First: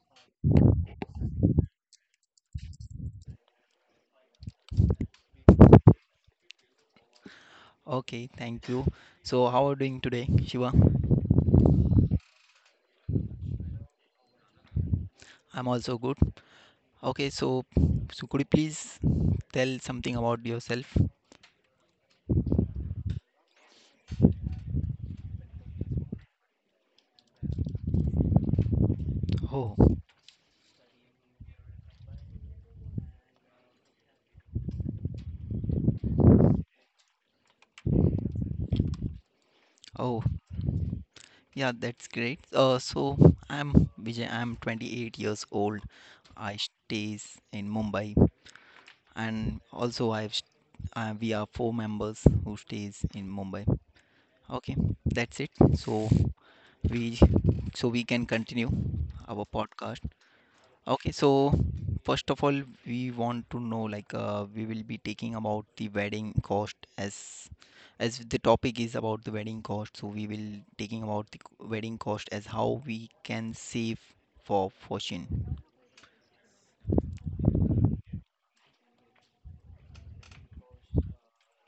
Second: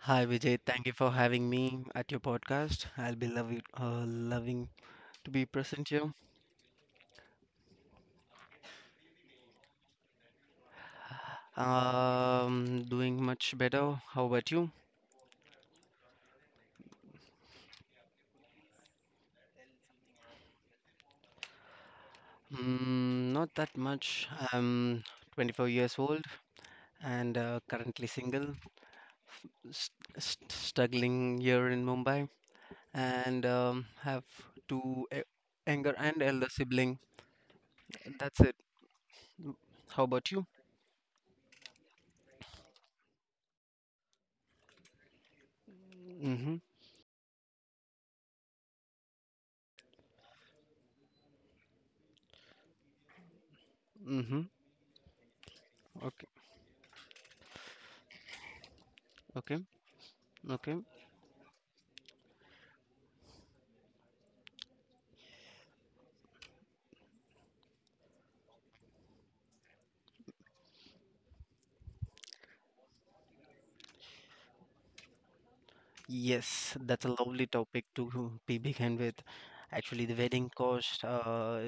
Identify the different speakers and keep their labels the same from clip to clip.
Speaker 1: Hi Vijay, thank you for having me at your podcast. I'll be loving to be present here.
Speaker 2: Okay, thank you. So, how are you doing today, Shiva?
Speaker 1: Doing much better. How about you?
Speaker 2: I'm also good. Okay, so could you please tell something about yourself?
Speaker 1: Not that much. I'm 24 years old and currently single,
Speaker 2: Oh,
Speaker 1: st st struggling here in Mumbai, and have two e- younger and elder sibling. That's it. How
Speaker 2: oh,
Speaker 1: about you?
Speaker 2: yeah, that's great. So I'm Vijay. I'm 28 years old.
Speaker 1: Mm-hmm.
Speaker 2: I stays in Mumbai, and also we are four members who stays in Mumbai.
Speaker 1: Mm-hmm.
Speaker 2: Okay, that's it.
Speaker 1: Okay.
Speaker 2: We so we can continue our
Speaker 1: Okay.
Speaker 2: podcast.
Speaker 1: Okay.
Speaker 2: Okay, so first of all, we want to know, we will be taking about the wedding cost. As the topic is about the wedding cost, so we will taking about the wedding cost as how we can save for fortune.
Speaker 1: Yes, that's a lovely topic to be begin with. Actually, the wedding cost,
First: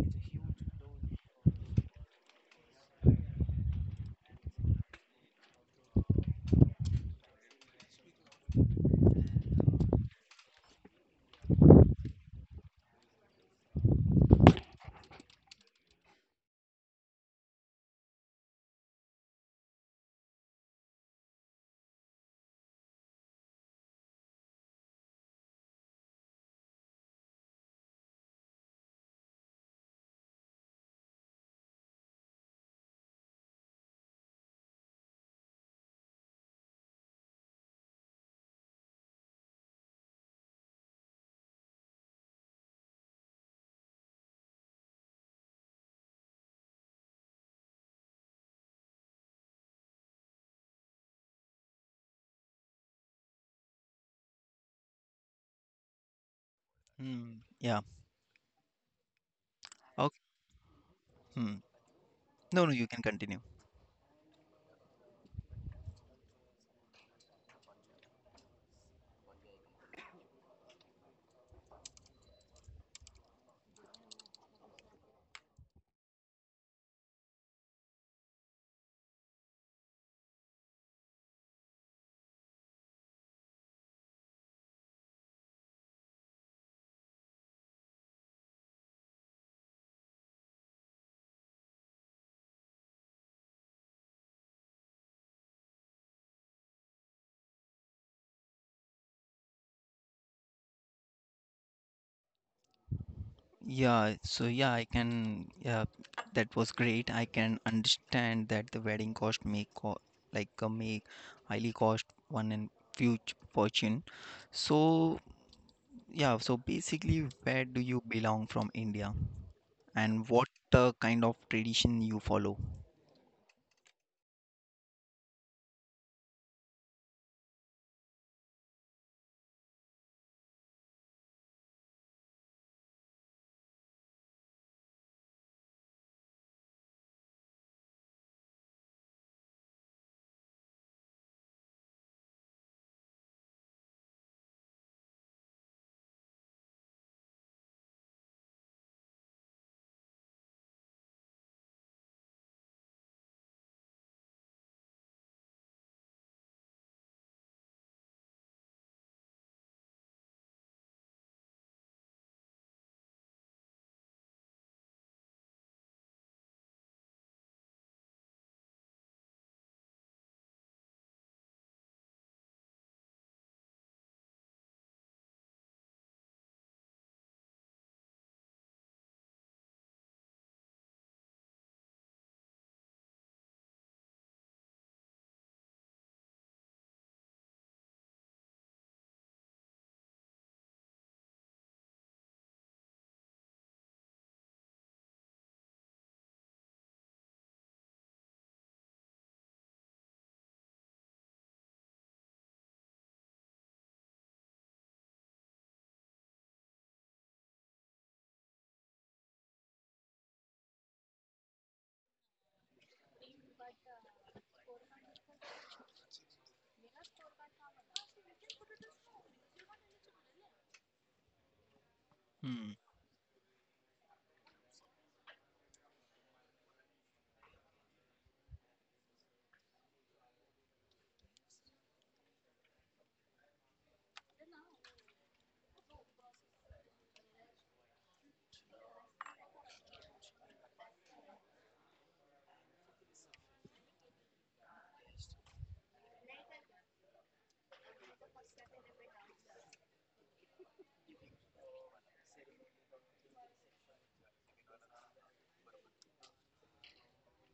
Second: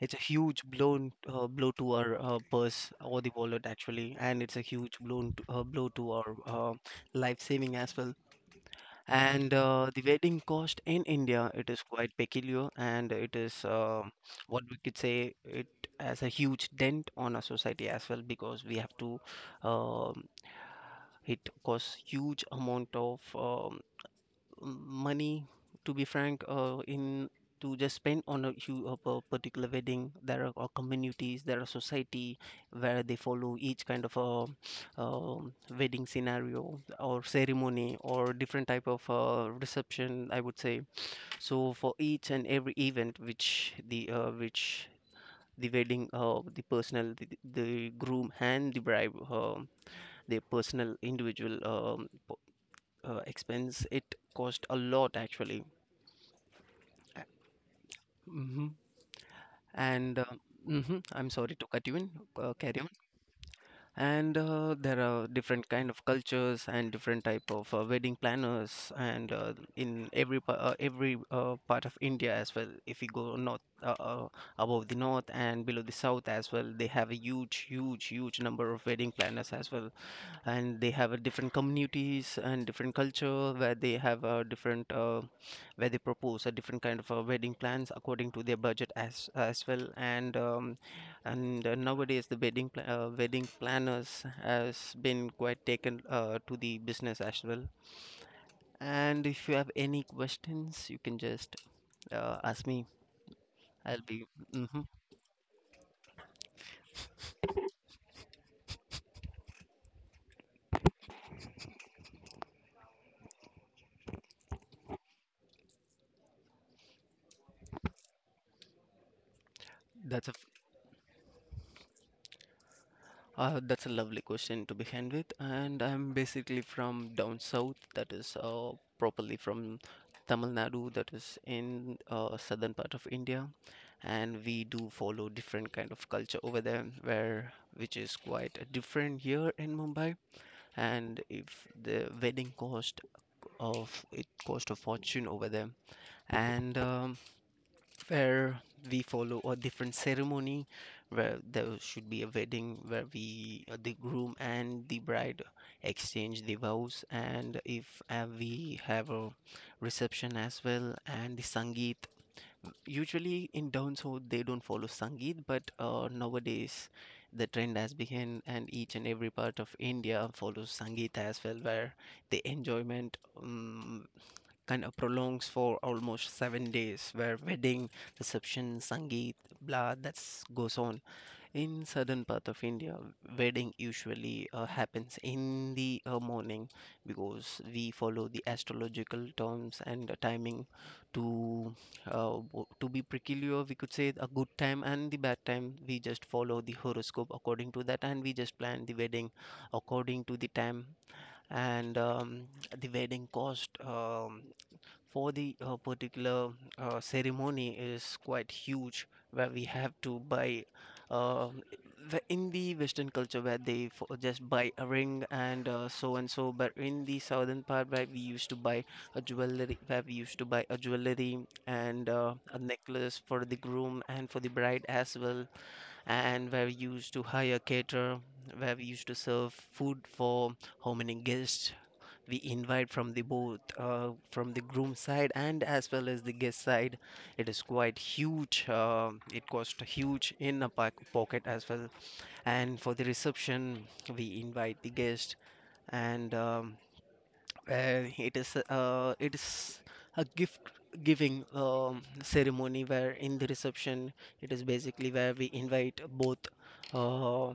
Speaker 1: it's a huge blow to our purse or the wallet, actually, and it's a huge blow to our life saving as well. And the wedding cost in India, it is quite peculiar, and it is what we could say, it has a huge dent on our society as well, because we have to, um, it costs huge amount of money, to be frank, in to just spend on a, of a particular wedding. There are communities, there are society where they follow each kind of a wedding scenario or ceremony or different type of reception, I would say. So for each and every event which the wedding, the the groom and the bride, their personal individual expense, it cost a lot, actually.
Speaker 2: Hmm, yeah.
Speaker 1: Hmm. And
Speaker 2: Okay.
Speaker 1: mhm, I'm sorry
Speaker 2: Hmm.
Speaker 1: to cut you in,
Speaker 2: No, no,
Speaker 1: carry
Speaker 2: you
Speaker 1: on.
Speaker 2: can continue.
Speaker 1: And there are different kind of cultures and different type of wedding planners, and in every part of India as well. If we go north, above the north and below the south as well, they have a huge, huge, huge number of wedding planners as well, and they have a different communities and different culture, where they have a different where they propose a different kind of wedding plans according to their budget as well, and nowadays the wedding planners has been quite taken to the business as well. And if you have any questions, you can just ask me. I'll
Speaker 2: Yeah,
Speaker 1: be,
Speaker 2: so yeah,
Speaker 1: hmm.
Speaker 2: I can. Yeah, that was great. I can understand that the wedding cost may co like may highly cost one and huge fortune. So yeah, so basically, where do you belong from India, and
Speaker 1: that's
Speaker 2: what kind of tradition you follow?
Speaker 1: Uh, that's a lovely question to begin with, and I'm basically from down south, that is properly from Tamil Nadu, that is in southern part of India, and we do follow different kind of culture over there, where which is quite different here in Mumbai. And if the wedding cost of it cost a fortune over there, and where we follow a different ceremony, where there should be a wedding where we, the groom and the bride exchange the vows, and if we have a reception as well, and the sangeet, usually in down south they don't follow sangeet, but nowadays the trend has begun and each and every part of India follows sangeet as well, where the enjoyment um, kind of prolongs for almost 7 days, where wedding, reception, sangeet, blah, that's goes on. In southern part of India, wedding usually happens in the morning, because we follow the astrological terms and timing to to be peculiar. We could say a good time and the bad time. We just follow the horoscope according to that, and we just plan the wedding according to the time. And the wedding cost. For the particular ceremony is quite huge, where we have to buy uh, in the western culture where they for, just buy a ring and so and so, but in the southern part where we used to buy a jewelry, where we used to buy a jewelry, and a
Speaker 2: Hmm.
Speaker 1: necklace for the groom and for the bride as well, and where we used to hire caterer, where we used to serve food for how many guests we invite from the both, from the groom side and as well as the guest side. It is quite huge, it cost huge in a pack pocket as well. And for the reception we invite the guest, and it is a gift giving ceremony, where in the reception it is basically where we invite both, uh,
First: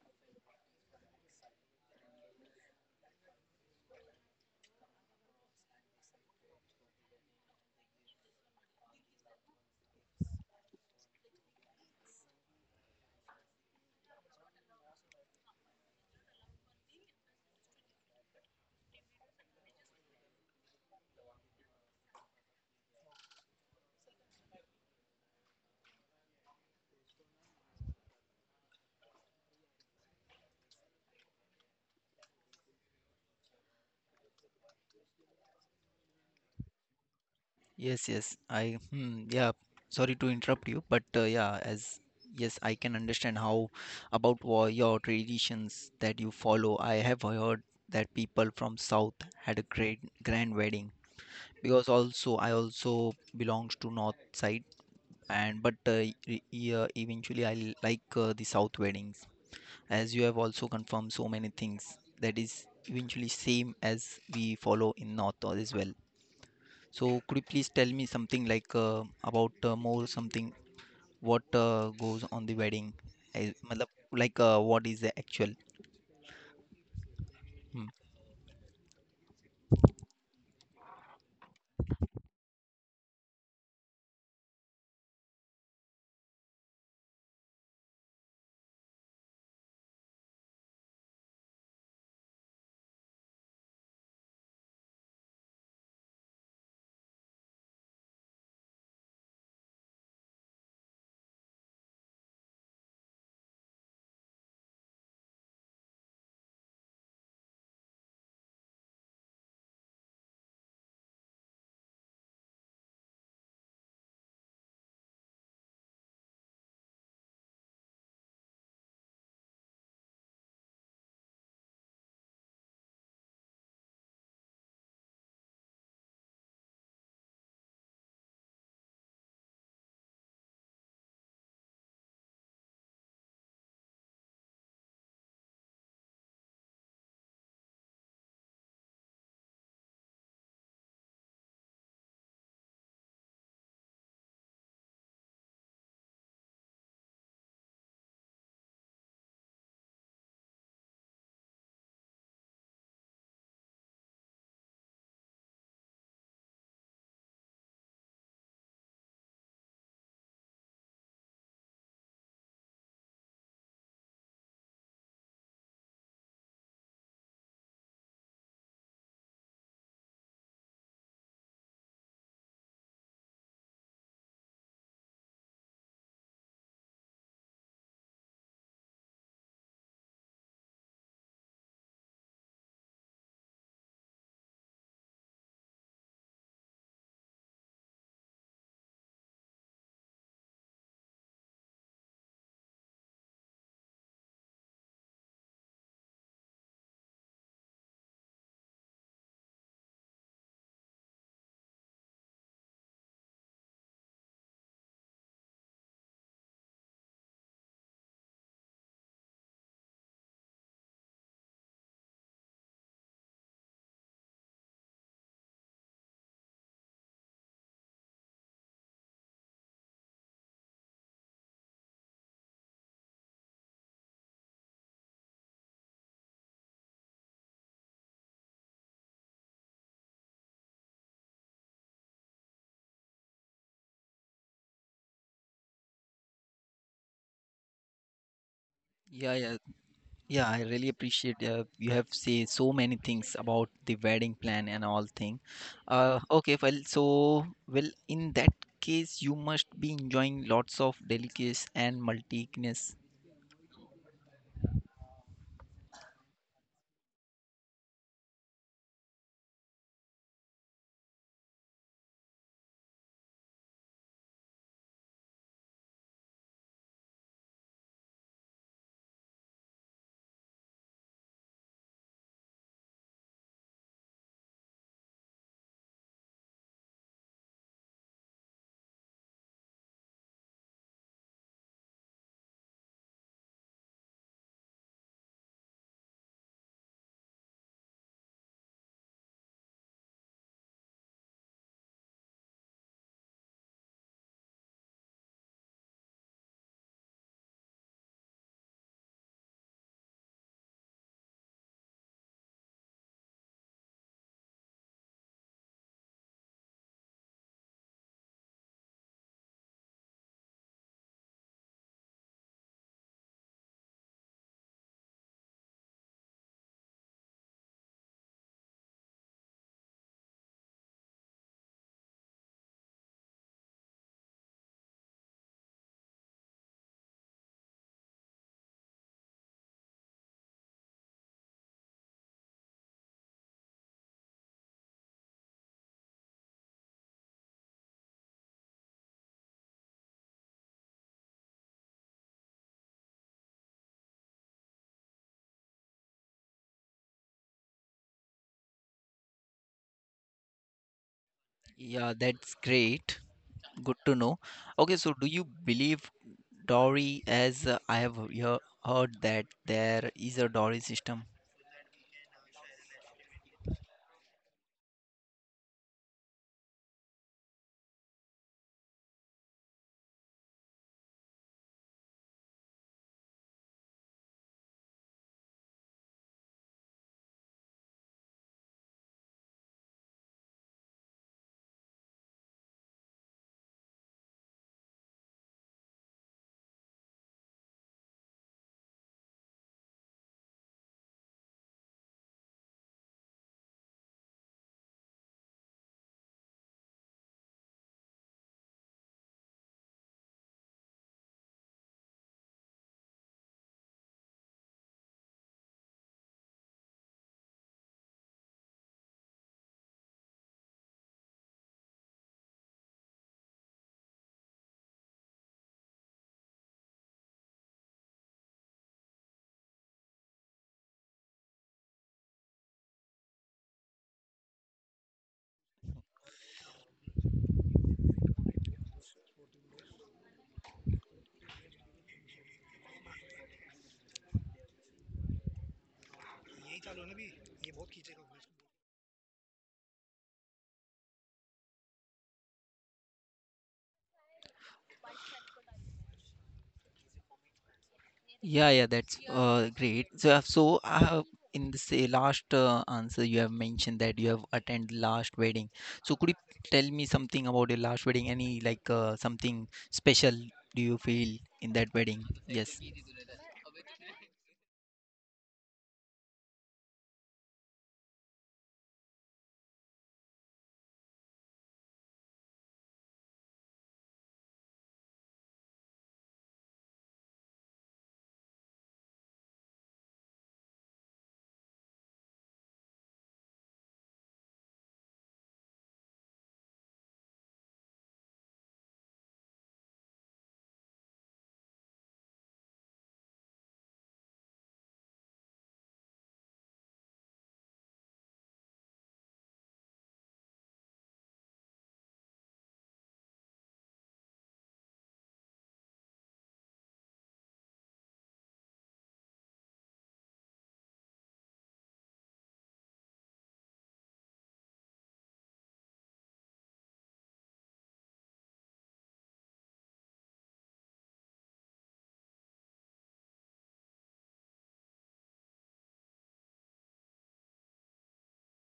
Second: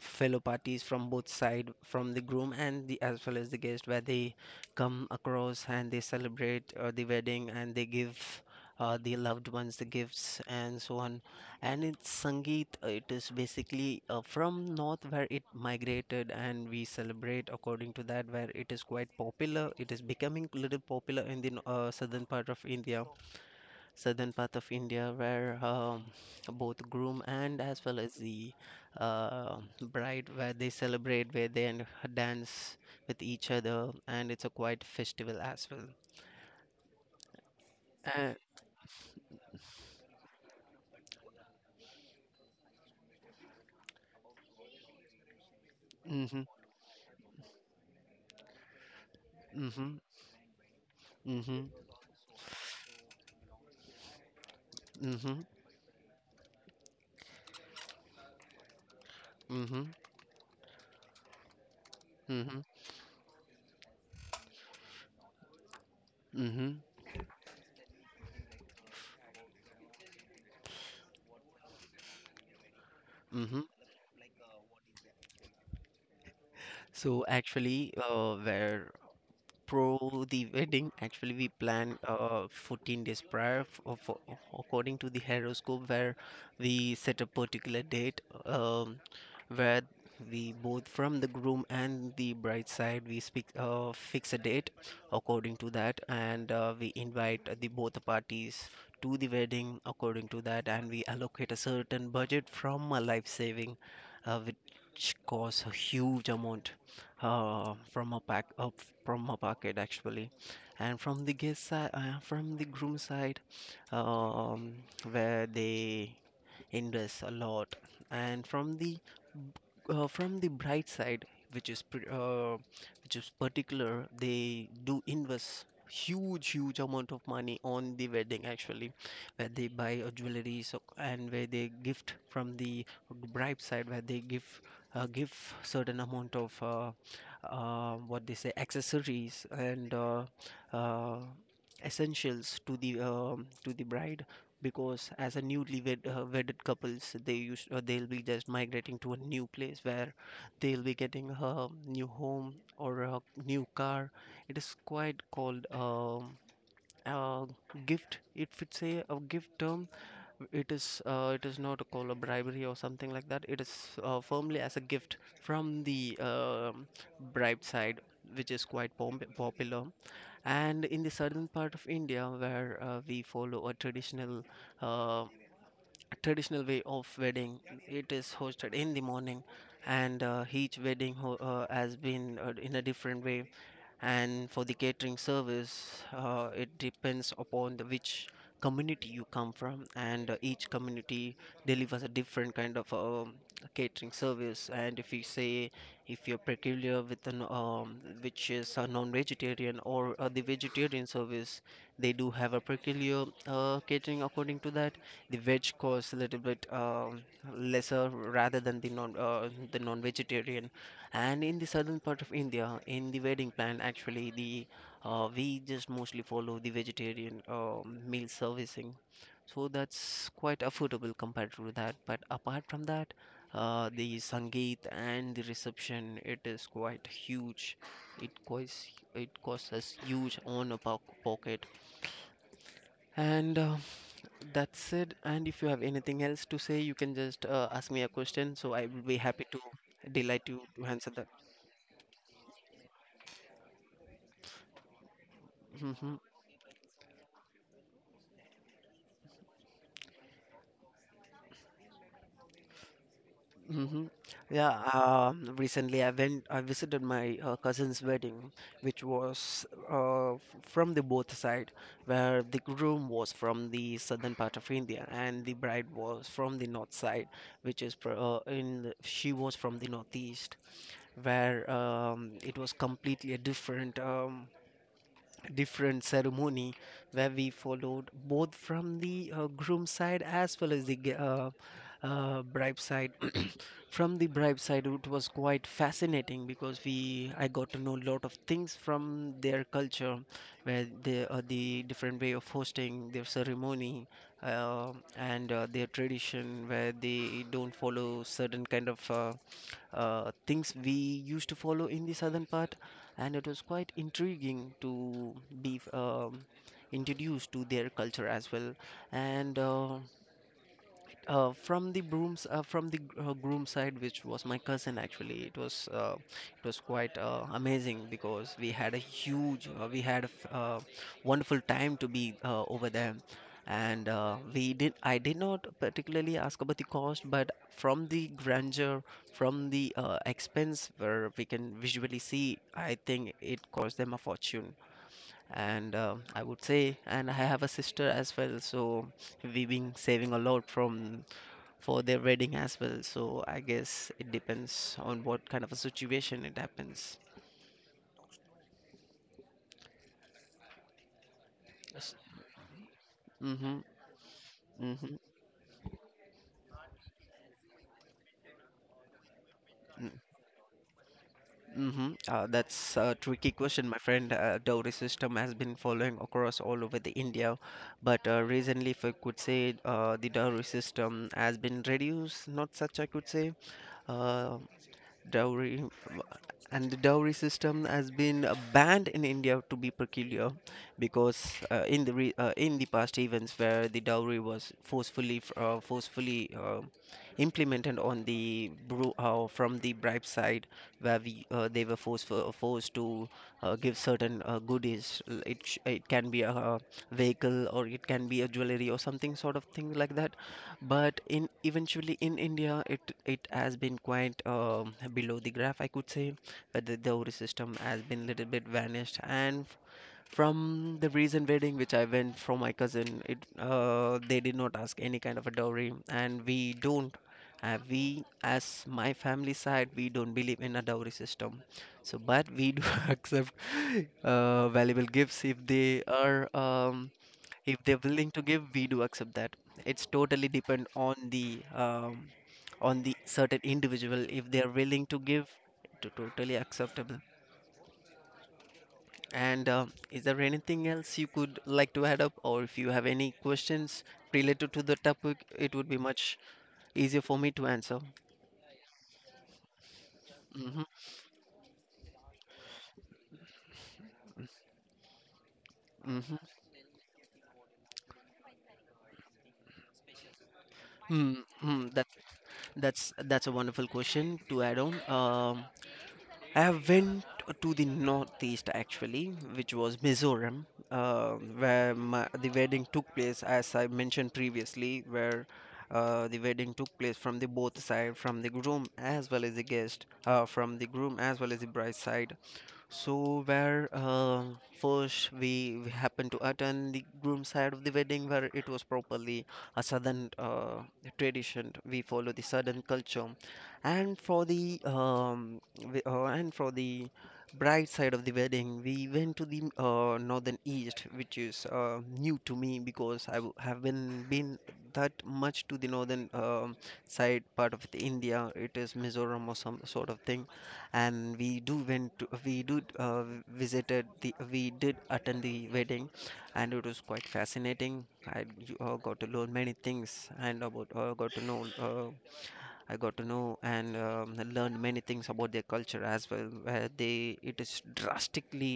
Speaker 1: fellow parties from both side, from the groom and the as well as the guest, where they come across and they celebrate the wedding, and they give the loved ones the gifts and so on. And it's sangeet, it is basically from north where it migrated, and we celebrate according to that, where it is quite popular, it is becoming a little popular in the southern part of India, southern part of India, where both groom and as well as the uh, bride, where they celebrate where they and dance with each other, and it's a quite festival as well.
Speaker 2: Yes,
Speaker 1: Uh,
Speaker 2: yes. Sorry to interrupt you, but I can understand your traditions that you
Speaker 1: mhm,
Speaker 2: follow. I have heard that people from South had a
Speaker 1: mhm,
Speaker 2: great grand wedding,
Speaker 1: mhm,
Speaker 2: because also I also belongs to North side,
Speaker 1: mhm,
Speaker 2: and but e- e- eventually I l- like the South weddings,
Speaker 1: mhm,
Speaker 2: as you have also confirmed so many things that
Speaker 1: mhm,
Speaker 2: is eventually same as we follow in North as well.
Speaker 1: mhm,
Speaker 2: So could you please tell me something about more something what goes on the wedding? I,
Speaker 1: mhm.
Speaker 2: matlab, like What is the actual?
Speaker 1: So
Speaker 2: Hmm.
Speaker 1: actually, where Pro the wedding, actually, we plan 14 days prior for, according to the horoscope, where we set a particular date, where we both from the groom and the bride side we speak, fix a date according to that. And we invite the both the parties to the wedding according to that, and we allocate a certain budget from a life saving, which costs a huge amount, uh, from a pack uh, from a pocket, actually. And from the guest side, from the groom side, um, where they invest a lot. And from the bright side, which is which is particular, they do invest huge huge amount of money on the wedding, actually, where they buy a jewelry so, and where they gift from the bride side, where they give give certain amount of what they say, accessories, and uh, essentials to the bride. Because as a newly wed, wedded couples, they use they'll be just migrating to a new place, where they'll be getting a new home or a new car. It is quite called a gift, if it's a gift term. It is it is not called a bribery or something like that, it is firmly as a gift from the bribe side, which is quite popular. And in the southern part of India, where we follow a uh, traditional way of wedding, it is hosted in the morning. And each wedding has been in a different way. And for the catering service, it depends upon the which community you come from, and each community delivers a different kind of catering service. And if you say, if you're peculiar with an which is a non-vegetarian or the vegetarian service, they do have a peculiar catering according to that. The veg costs a little bit lesser rather than the non the non-vegetarian. And in the southern part of India, in the wedding plan, actually, the, we just mostly follow the vegetarian meal servicing, so that's quite affordable compared to that. But apart from that, the sangeet and the reception, it is quite huge. It costs, it costs us huge on a po pocket. And that's it. And if you have anything else to say, you can just ask me a question, so I will be
Speaker 2: Yeah,
Speaker 1: happy
Speaker 2: yeah,
Speaker 1: to delight
Speaker 2: yeah. I
Speaker 1: you to
Speaker 2: really
Speaker 1: answer that.
Speaker 2: appreciate you have said so many things about the wedding plan and all thing.
Speaker 1: Mhm.
Speaker 2: In that case, you must be enjoying lots of delicacies and multitudes.
Speaker 1: Hmm. Yeah, recently, I visited my cousin's wedding, which was from the both side, where the groom was from the southern part of India and the bride was from the north side, which is pro- in the- she was from the northeast, where it was completely a different ceremony, where we followed both from the groom side as well as the bride side. From the bribe side, it was quite fascinating because we I got to know a lot of things from their culture, where the different way of hosting their ceremony, and their tradition, where they don't follow certain kind of things we used to follow in the southern part, and it was quite intriguing to be introduced to their culture as well. And from the groom side, which was my cousin, actually, it was quite amazing because we had a f- wonderful time to be over there. And we did I did not particularly ask about the cost, but from the grandeur, from the expense where we can visually see, I think it cost them a fortune. And I would say, and I have a sister as well, so we've been saving a lot from for their wedding as well. So I guess it depends on what kind of a situation it happens.
Speaker 2: Yeah, that's great.
Speaker 1: Mm-hmm.
Speaker 2: Good to know. Okay, so
Speaker 1: Mm-hmm.
Speaker 2: do you believe Dory, as I have heard that there is a Dory system?
Speaker 1: Mm-hmm. That's a tricky question, my friend. Dowry system has been following across all over the India. But recently, if I could say, the dowry system has been reduced, not such, I could say. uh, Dowry, and the dowry system has been banned in India, to be peculiar, because in the past events, where the dowry was forcefully, implemented on the bru- from the bribe side, where we they were forced to give certain goodies. It can be a, vehicle, or it can be a jewelry or something sort of thing like that. But in eventually in India, it has been quite below the graph, I could say. The dowry system has been little bit vanished, and from the recent wedding which I went from my cousin, it they did not ask any kind of a dowry, and we don't. Uh, we, as my family side, we don't believe in a dowry system. So, but we do accept valuable gifts if they are if they're willing to give, we do accept that. It's totally depend on the certain individual. If they are willing to give, to totally acceptable. And is there anything else you could like to add up, or if you have any questions related to the topic, it would be much easier for me to answer.
Speaker 2: Yeah, yeah, that's great. So,
Speaker 1: Mm-hmm.
Speaker 2: I have, in the say last answer, you have mentioned that you have attended last wedding. So could
Speaker 1: Mm-hmm.
Speaker 2: you tell me something about your last wedding? Any something special do you feel in
Speaker 1: Mm-hmm.
Speaker 2: that
Speaker 1: that
Speaker 2: wedding? Yes.
Speaker 1: that's that's a wonderful question to add on. I have went to the northeast, actually, which was Mizoram, uh, where the wedding took place, as I mentioned previously, where the wedding took place from the both side, from the groom as well as the guest, from the groom as well as the bride side. So where first, we happened to attend the groom side of the wedding, where it was properly a southern tradition. We follow the southern culture, and for the um, and for the bride side of the wedding, we went to the northern east, which is new to me because have been that much to the northern side part of the India. It is Mizoram or some sort of thing, and we do went to, we do visited the we did attend the wedding, and it was quite fascinating. I got to learn many things, and about got to know I got to know and learned many things about their culture as well, where they it is drastically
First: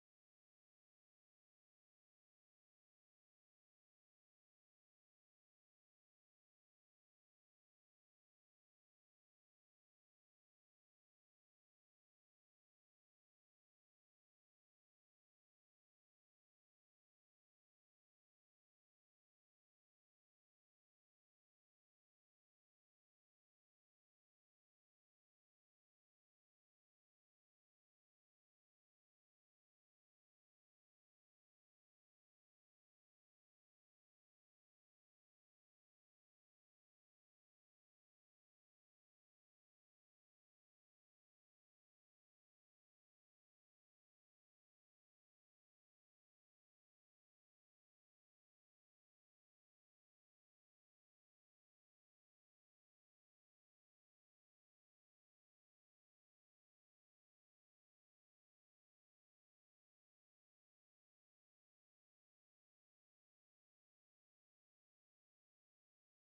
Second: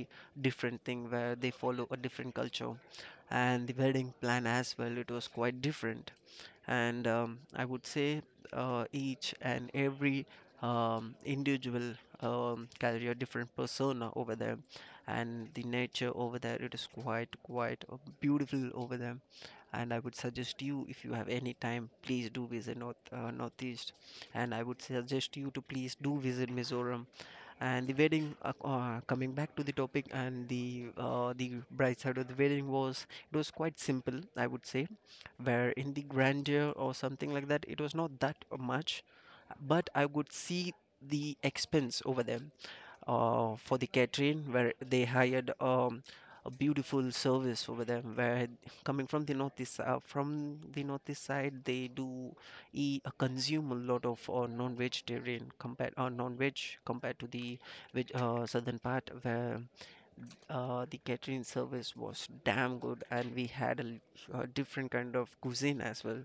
Speaker 1: different thing, where they follow a different culture. And the wedding plan as well, it was quite different. And I would say, each and every individual carry a different persona over them. And the nature over there, it is quite beautiful over them. And I would suggest you, if you have any time, please do visit northeast. And I would suggest you to please do visit Mizoram. And the wedding uh, uh, coming back to the topic, and the bright side of the wedding was, it was quite simple, I would say, where in the grandeur or something like that, it was not that much. But I would see the expense over there, for the catering, where they hired a beautiful service over there, where coming from the northeast side, they do eat consume a lot of non-veg compared to the veg, southern part, where the catering service was damn good, and we had a, a different kind of cuisine as well,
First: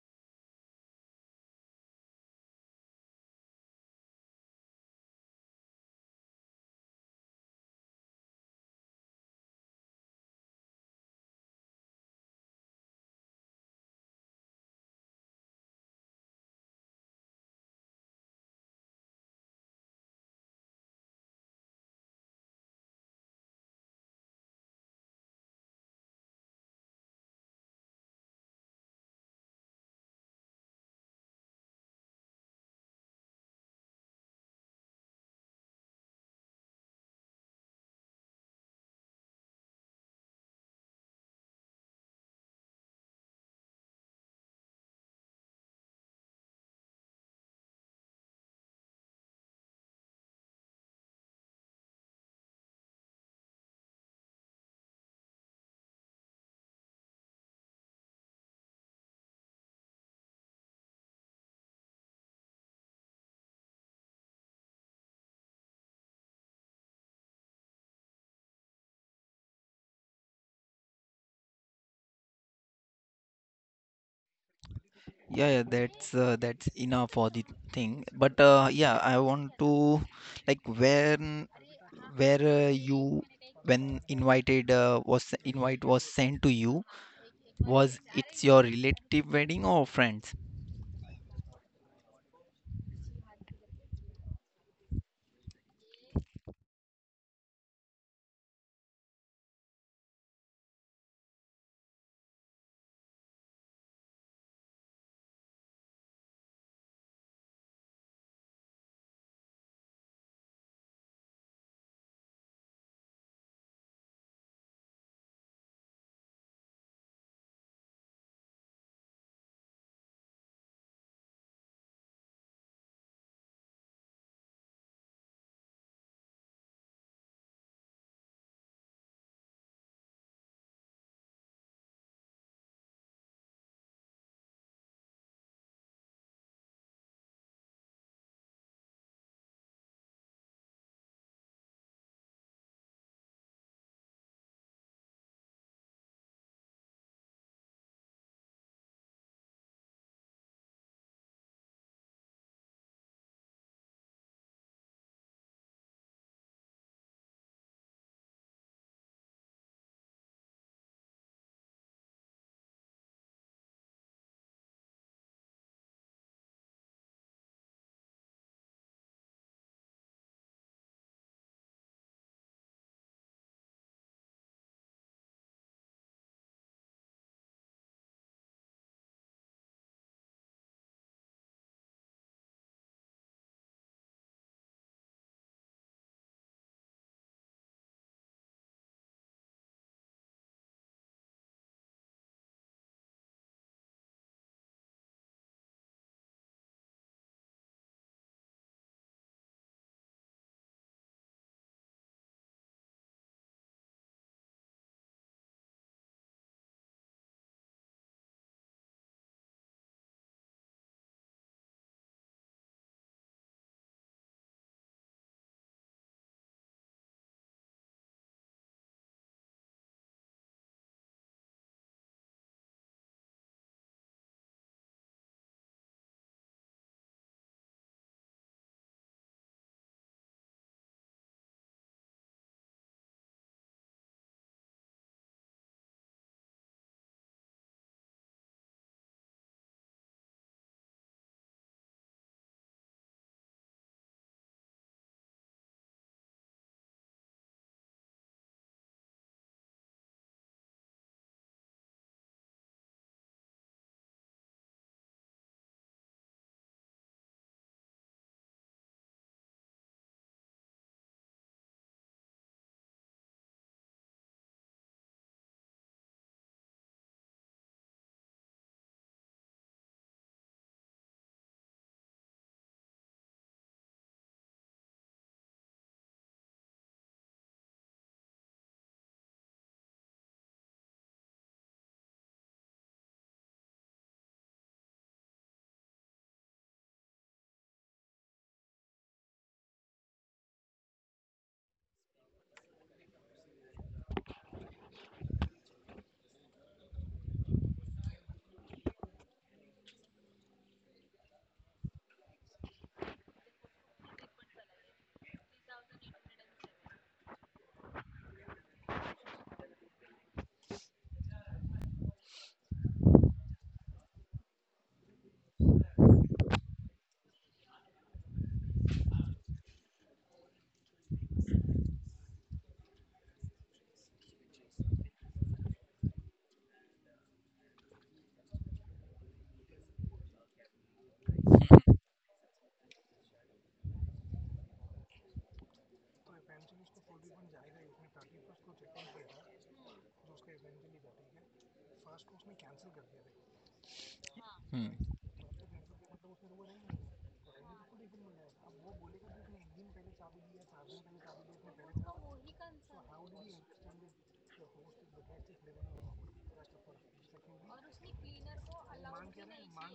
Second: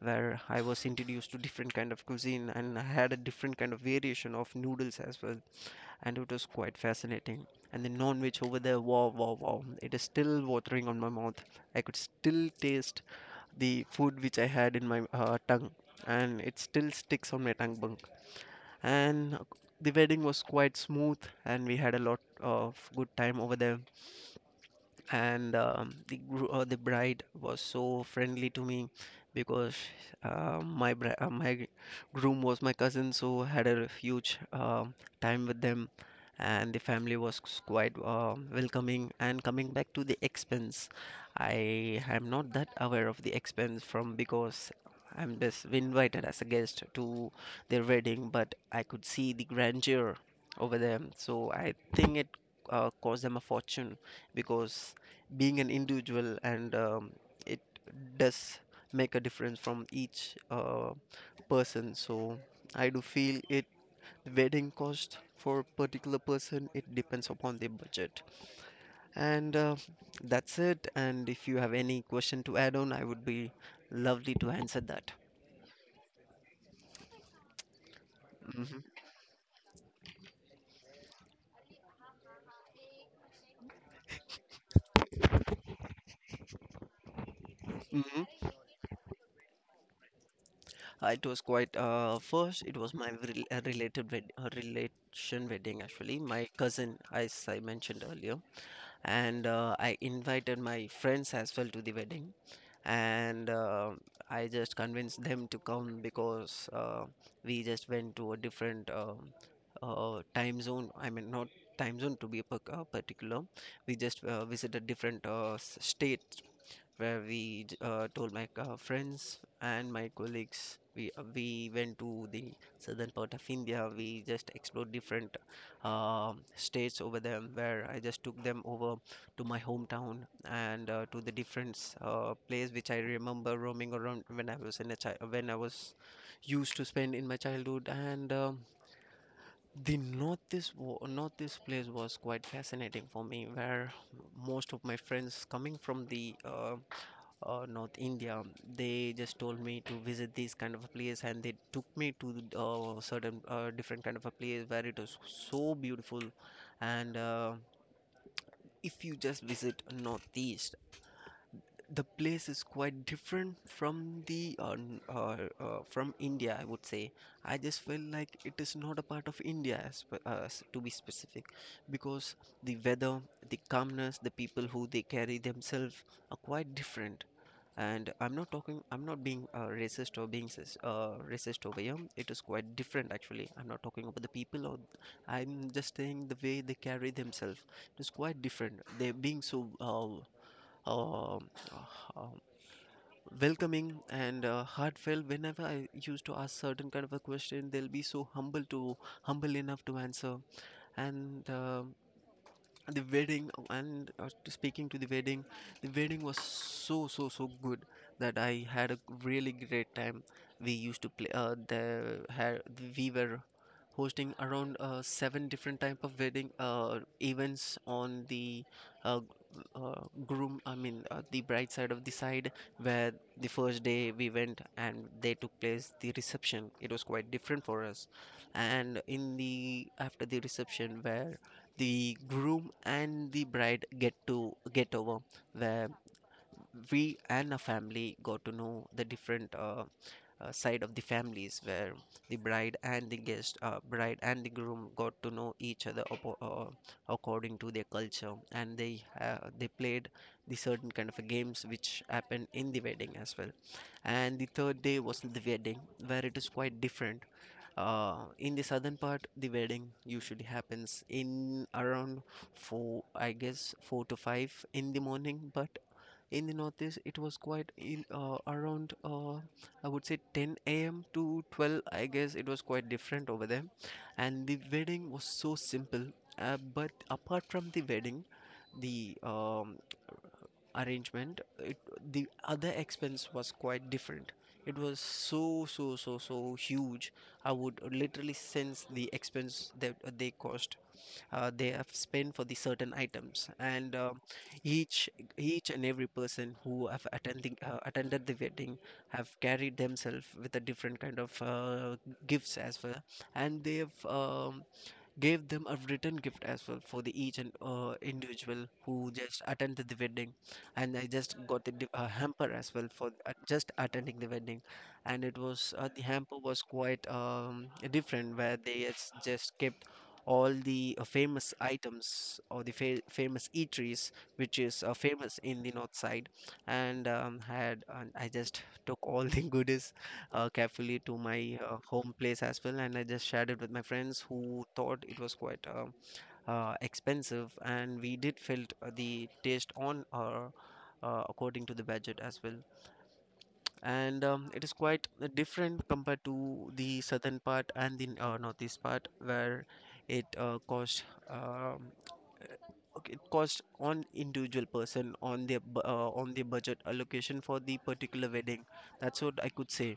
Speaker 1: where I was introduced to different kind of cuisine, and I had a different kind of variation of noodles as well, and it was quite fascinating. And the non-veg over there, wow, wow, wow! It is still watering on my mouth. I could still taste the food, which I had in my tongue, and it still sticks on my tongue bunk. And the wedding was quite smooth, and we had a lot of good time over there. And the bride was so friendly to me because my groom was my cousin, so had a huge time with them. And the family was quite welcoming. And coming back to the expense, I am not that aware of the expense from because I'm just invited as a guest to their wedding, but I could see the grandeur over there, so I think it cost them a fortune, because being an individual, and it does make a difference from each person. So I do feel it, wedding cost for particular person, it depends upon their budget. And that's it. And if you have any question to add on, I would be lovely to answer that.
Speaker 2: Yeah, yeah, that's enough for the thing. But
Speaker 1: Hmm.
Speaker 2: yeah, I want to, like where you, when invited, was sent to you, was
Speaker 1: hmm
Speaker 2: it's your relative wedding or friends?
Speaker 1: It was quite first. It was my relation wedding, actually. My cousin, as I mentioned earlier, and I invited my friends as well to the wedding. And I just convinced them to come, because we just went to a different time zone. I mean, not time zone, to be particular. We just visited different state, where told my friends and my colleagues, we went to the southern part of India. We just explored different states over there, where I just took them over to my hometown, and to the different place, which I remember roaming around when I was in a child, when I was used to spend in my childhood and. The north this place was quite fascinating for me, where most of my friends coming from the North India. They just told me to visit this kind of a place, and they took me to certain different kind of a place, where it was so beautiful. And if you just visit Northeast, the place is quite different from the from India. I would say I just feel like it is not a part of India, to be specific, because the weather, the calmness, the people who they carry themselves are quite different. And I'm not being racist, or being racist over here. It is quite different actually. I'm not talking about the people, or I'm just saying the way they carry themselves. It is quite different. They're being so uh, uh, welcoming, and heartfelt. Whenever I used to ask certain kind of a question, they'll be so humble to humble enough to answer. And the wedding, oh, speaking to the wedding, the wedding was so, so, so good that I had a really great time. We used to play the had, We were hosting around seven different type of wedding events on the g- uh, groom I mean the bride side of the side, where the first day we went, and they took place the reception. It was quite different for us. And in the after the reception, where the groom and the bride get to get over, where we and our family got to know the different side of the families, where the bride and the guest bride and the groom got to know each other, according to their culture. And they played the certain kind of games which happened in the wedding as well. And the third day was the wedding, where it is quite different. In the southern part, the wedding usually happens in around 4, I guess, 4 to 5 in the morning, but in the northeast, it was quite in around, I would say, 10 a.m. to 12, I guess. It was quite different over there. And the wedding was so simple, but apart from the wedding, the arrangement, the other expense was quite different. It was so, so, so, so huge. I would literally sense the expense that they cost. They have spent for the certain items, and each each and every person who have attending attended the wedding have carried themselves with a different kind of gifts as well. And they've um, gave them a written gift as well for the each and individual who just attended the wedding. And I just got the hamper as well for just attending the wedding And it was, the hamper was quite different, where they has just kept all the famous items or the famous eateries which is famous in the north side. And had and I just took all the goodies carefully to my home place as well, and I just shared it with my friends, who thought it was quite expensive, and we did felt, the taste on our. According to the budget as well, and it is
Speaker 2: Hmm.
Speaker 1: quite different compared to the southern part and the northeast part, where it, cost, um, okay, it cost on individual person on their on their budget allocation for the particular wedding. That's what I could say.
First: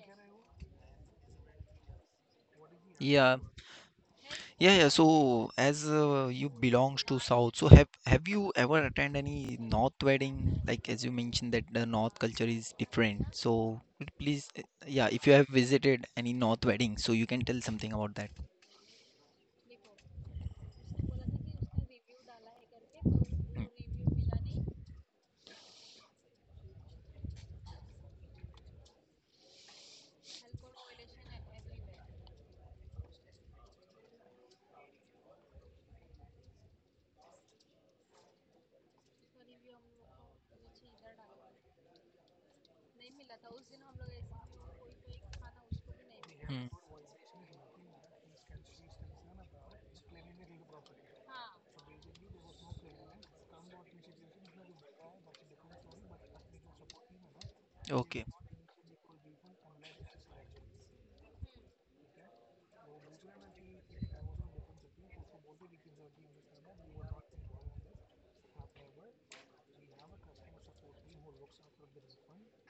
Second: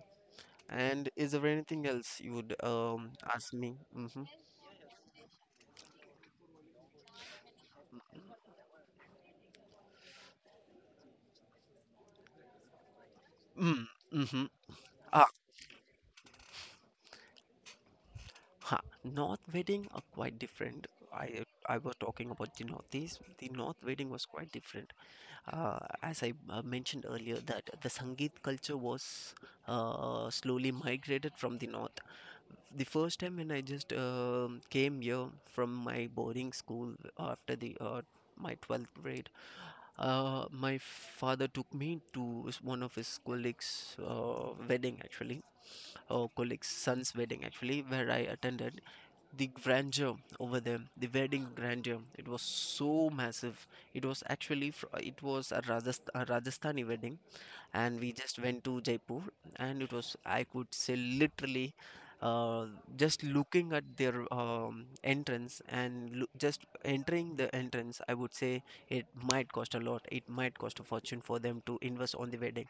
Speaker 1: And is there anything else you would
Speaker 2: Yeah,
Speaker 1: ask me? Mm-hmm.
Speaker 2: yeah, yeah. So as you belongs to South, so have you ever attend any North wedding? Like as you mentioned that the North culture is different.
Speaker 1: Mm, mm-hmm.
Speaker 2: Yeah, if
Speaker 1: Ah,
Speaker 2: you have visited any North wedding, so you can tell something about that.
Speaker 1: ha. North wedding are quite different. I was talking about the north. This the north wedding was quite different. As I mentioned earlier, that the Sangeet culture was slowly migrated from the north. The first time when I just came here from my boarding school after the my 12th grade, my father took me to one of his colleagues' wedding, actually, or
Speaker 2: Hmm.
Speaker 1: colleague's son's wedding, actually, where I attended. The grandeur over there, the wedding grandeur, it was so massive. It was actually, it was a, a Rajasthani wedding, and we
Speaker 2: Okay.
Speaker 1: just went to Jaipur, and it was, I could say, literally uh, just looking at their entrance and just entering the entrance, I would say it might cost a lot. It might cost a fortune for them to invest on the wedding.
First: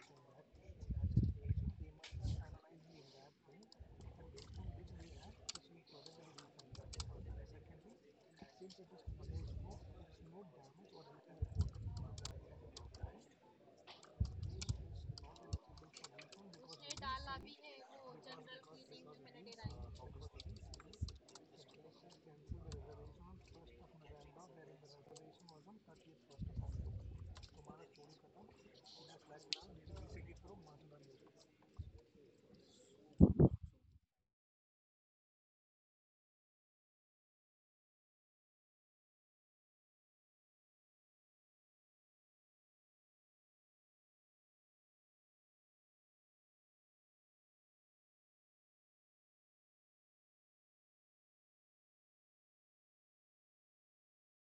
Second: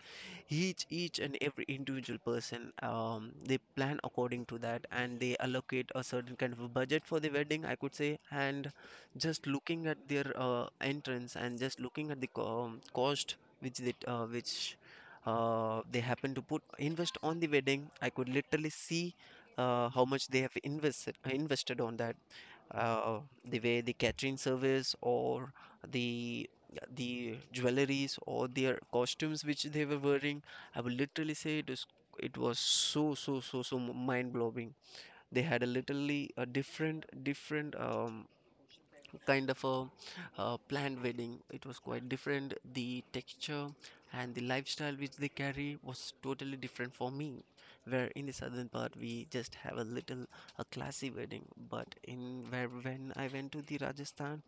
Speaker 1: Each and every individual person, they plan according to that, and they allocate a certain kind of a budget for the wedding, I could say. And just looking at their entrance, and just looking at the cost which they happen to put invest on the wedding, I could literally see how much they have invested on that. The way the catering service or the the jewelries or their costumes which they were wearing, I will literally say it is, it was so so so so mind blowing. They had a literally a different different kind of a planned wedding. It was quite different. The texture and the lifestyle which they carry was totally different for me. Where in the southern part we just have a little a classy wedding, but in where when I went to the Rajasthan,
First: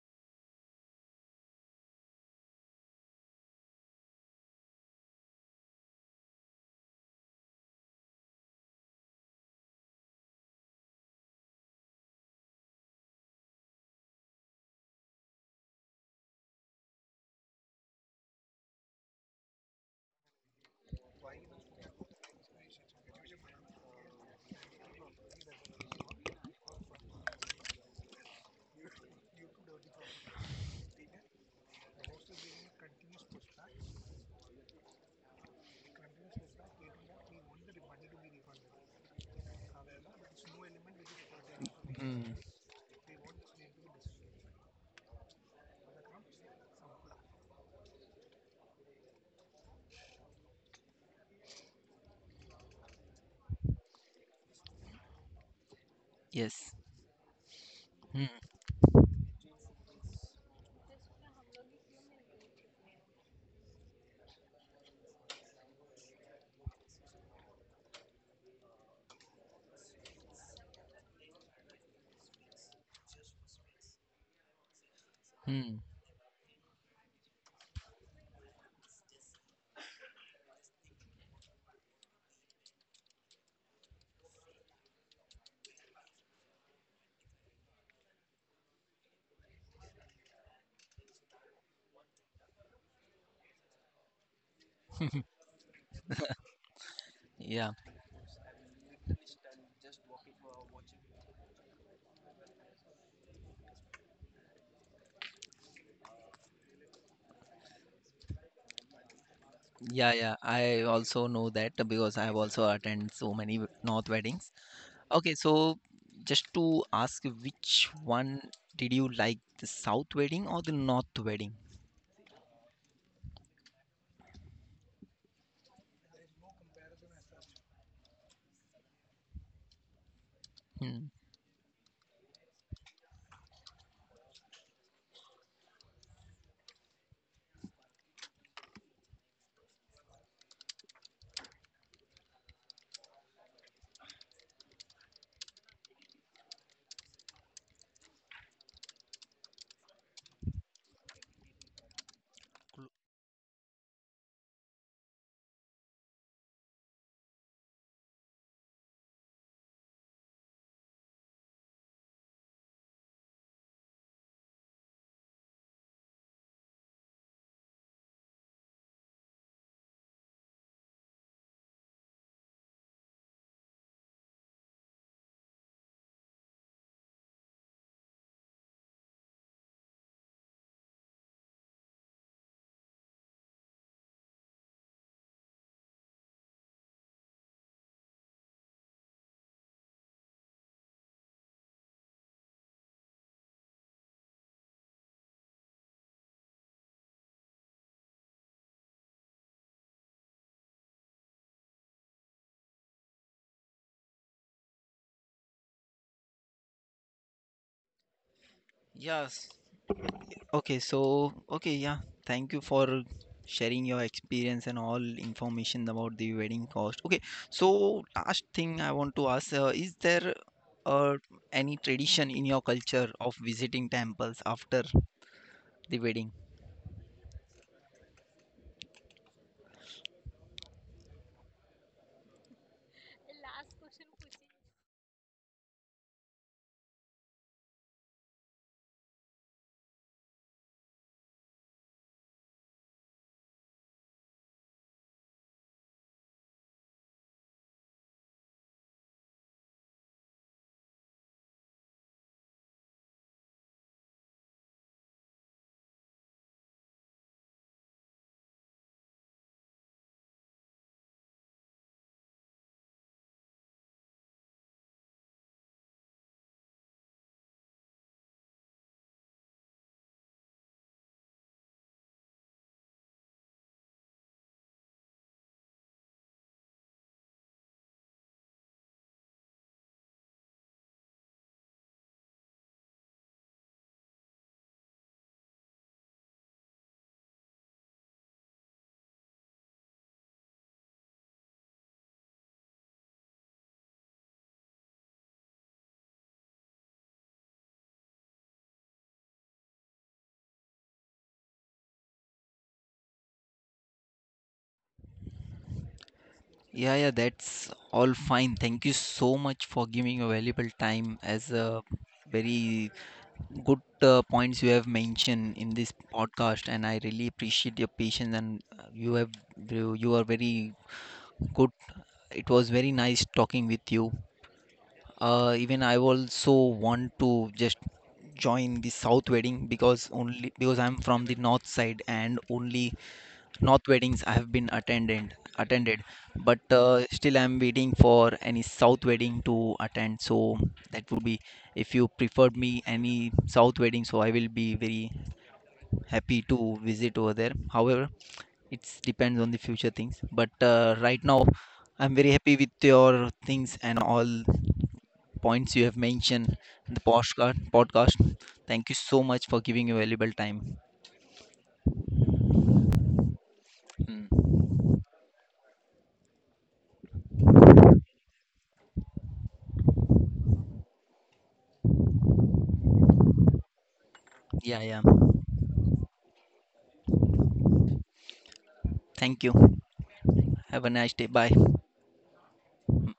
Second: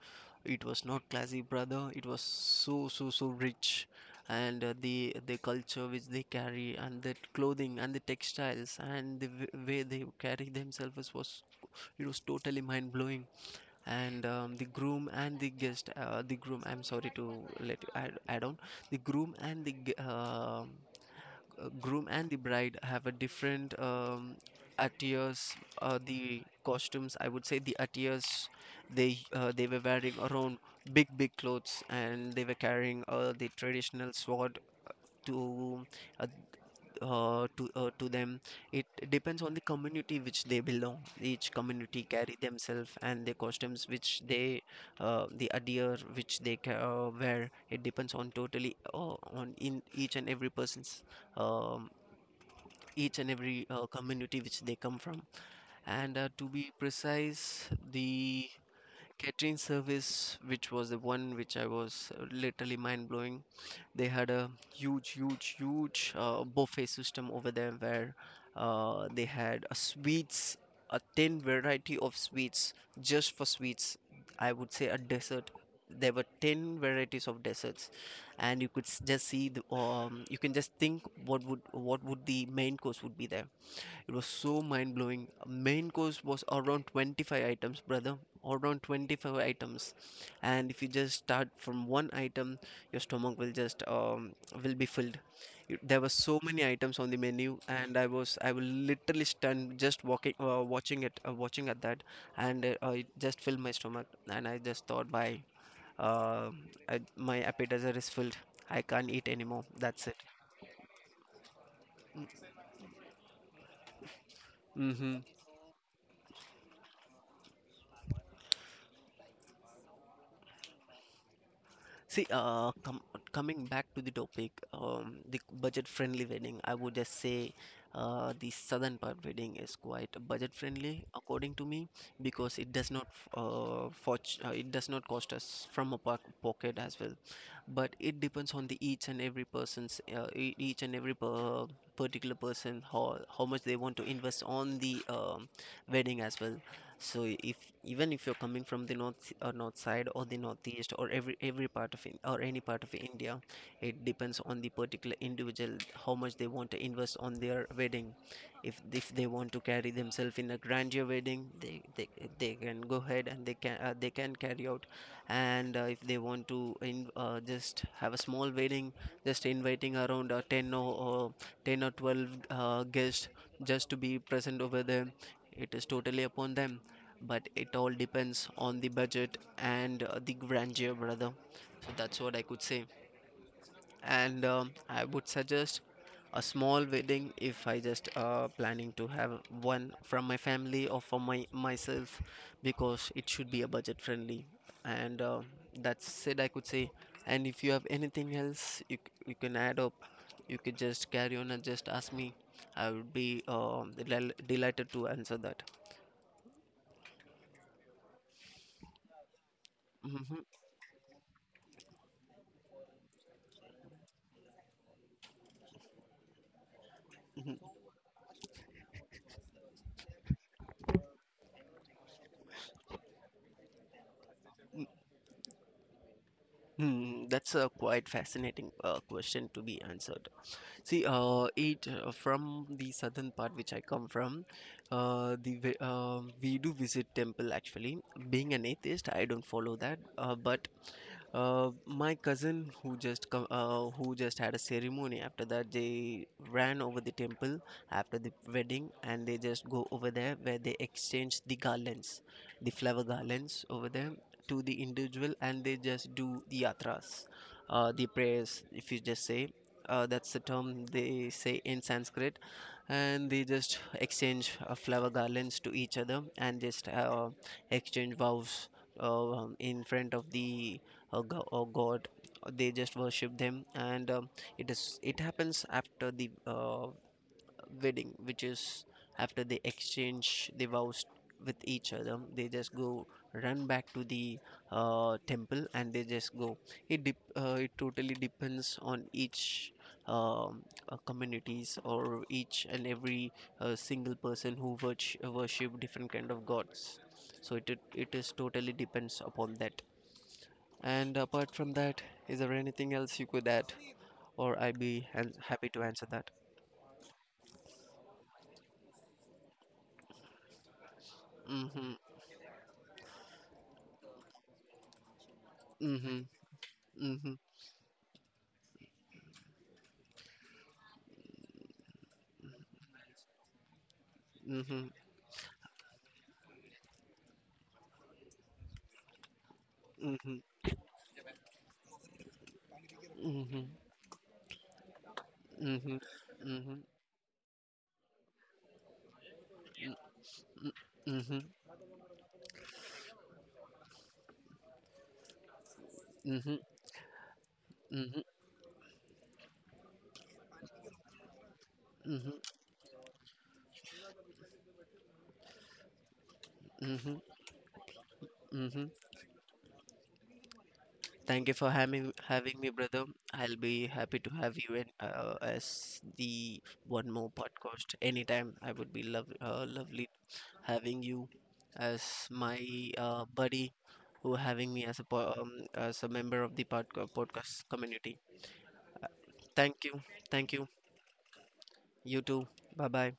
Speaker 1: it was not classy, brother. It was so so so rich, and the culture which they carry and the clothing and the textiles and the way they carry themselves was, it was totally mind blowing. And the groom and the guest, the groom, I'm sorry to let you add, add on. The groom and the groom and the bride have a different attires, the costumes, I would say the attires they were wearing around big big clothes, and they were carrying the traditional sword to uh, to them. It depends on the community which they belong. Each community
Speaker 2: Hmm.
Speaker 1: carry themselves and the costumes which they, the attire which they wear, it depends on totally on in each and every person's, um, each and every community which they come from. And to be
Speaker 2: Yes.
Speaker 1: precise,
Speaker 2: Hmm.
Speaker 1: the catering service which was the one which I was literally mind blowing. They had a huge, huge, huge buffet system over there, where they had a sweets, a ten variety of sweets, just for sweets. I would say a dessert.
Speaker 2: Hmm.
Speaker 1: There were 10 varieties of desserts, and you could just see the, you can just think, what would the main course would be there. It was so mind blowing. Main course was around 25 items, brother. Around 25 items. And if you just start from one item, your stomach will just will be filled. There were so many items on the menu,
Speaker 2: Yeah.
Speaker 1: and I was literally stunned just walking, watching it, watching at that, and it just filled my stomach. And I just thought, why? Uh, I, my appetizer is filled. I can't eat anymore. That's
Speaker 2: Yeah.
Speaker 1: it.
Speaker 2: Yeah, I also know that, because I have also attended so many North weddings.
Speaker 1: Hmm.
Speaker 2: Okay. So just to ask, which one did you like, the South wedding or the North wedding?
Speaker 1: See, coming back to the topic, the budget-friendly wedding, I would just say the southern part wedding is quite budget-friendly,
Speaker 2: Hmm.
Speaker 1: according to me, because it does not, it does not cost us from a pocket as well, but it depends on the each and every person's, each and every particular person how much they want to invest on the wedding as well. So if even if you're coming from the north or north side or the northeast or every part of in, or any part of India, it depends on the particular individual how much they want to invest on their wedding. If they want to carry themselves in a grandeur wedding, they can go ahead, and they can carry out. And if they want to just have a small wedding, just inviting around 10 or 10 or 12 guests, just to be present over there, it is totally upon them. But it all depends on the budget and the grandeur, brother. So that's what I could say. And I would suggest a small wedding if I just planning to have one from my family or for my myself, because it should be a budget friendly. And that's said I could say. And if you have anything else you, you can add up, you could just carry on and just ask me. I would be delighted to answer that.
Speaker 2: Yes.
Speaker 1: Hmm.
Speaker 2: Okay, so okay, yeah. Thank you for sharing your experience and all information about the wedding cost. Okay, so last thing I want to ask, is there uh, any tradition in your culture of visiting temples after the wedding?
Speaker 1: Hmm, that's a quite fascinating question to be answered. See, it from the southern part which I come from, we do visit temple actually. Being an atheist, I don't follow that. But my cousin who just come, who just had a ceremony after that, they ran over the temple after the wedding, and they just go over there where they exchange the garlands, the flower garlands over there, to the individual, and they just do the yatras, the prayers, if you just say. That's the term they say in Sanskrit, and they just exchange flower garlands to each other, and just exchange vows in front of the god. They just worship them, and it is, it happens after the wedding, which is after they exchange the vows with each other. They just go run back to the temple, and they just go. It it totally depends on each, um, communities or each and every single person who worship different kind of gods. So it, it is totally depends upon that. And apart from that, is there anything else you could add, or I'd be happy to answer that?
Speaker 2: Yeah, yeah, that's all fine. Thank you so much for giving your valuable time, as a
Speaker 1: Mm-hmm.
Speaker 2: very good points you have mentioned in this
Speaker 1: Mm-hmm.
Speaker 2: podcast, and I really
Speaker 1: Mm-hmm.
Speaker 2: appreciate your patience and you have you you are very good. It was very nice talking with you.
Speaker 1: Mhm,
Speaker 2: Even I also want to just join the South wedding, because
Speaker 1: mhm,
Speaker 2: only because I'm from the North side and only
Speaker 1: mhm,
Speaker 2: North weddings I have been attended
Speaker 1: mhm,
Speaker 2: attended.
Speaker 1: mhm,
Speaker 2: But
Speaker 1: mm,
Speaker 2: uh, still, I'm waiting for any South wedding to attend. So that
Speaker 1: mm,
Speaker 2: would be,
Speaker 1: mhm,
Speaker 2: if you preferred me any South wedding, so I will be very happy
Speaker 1: mhm,
Speaker 2: to visit over there. However,
Speaker 1: mhm,
Speaker 2: it's depends on the future things. But right now, I'm very
Speaker 1: mhm,
Speaker 2: happy with your things and all points you have mentioned in the
Speaker 1: mhm,
Speaker 2: podcast. Podcast. Thank
Speaker 1: mhm.
Speaker 2: you so much for giving your valuable time.
Speaker 1: Thank you for having me, brother. I'll be happy to
Speaker 2: Mm.
Speaker 1: have you in, as the one more podcast anytime. I would be lovely having you as my buddy, who having
Speaker 2: Yeah,
Speaker 1: me as
Speaker 2: yeah.
Speaker 1: a as a member of the podcast community.
Speaker 2: Thank you.
Speaker 1: Thank you, thank you.
Speaker 2: Have a nice day. Bye.
Speaker 1: You too. Bye bye.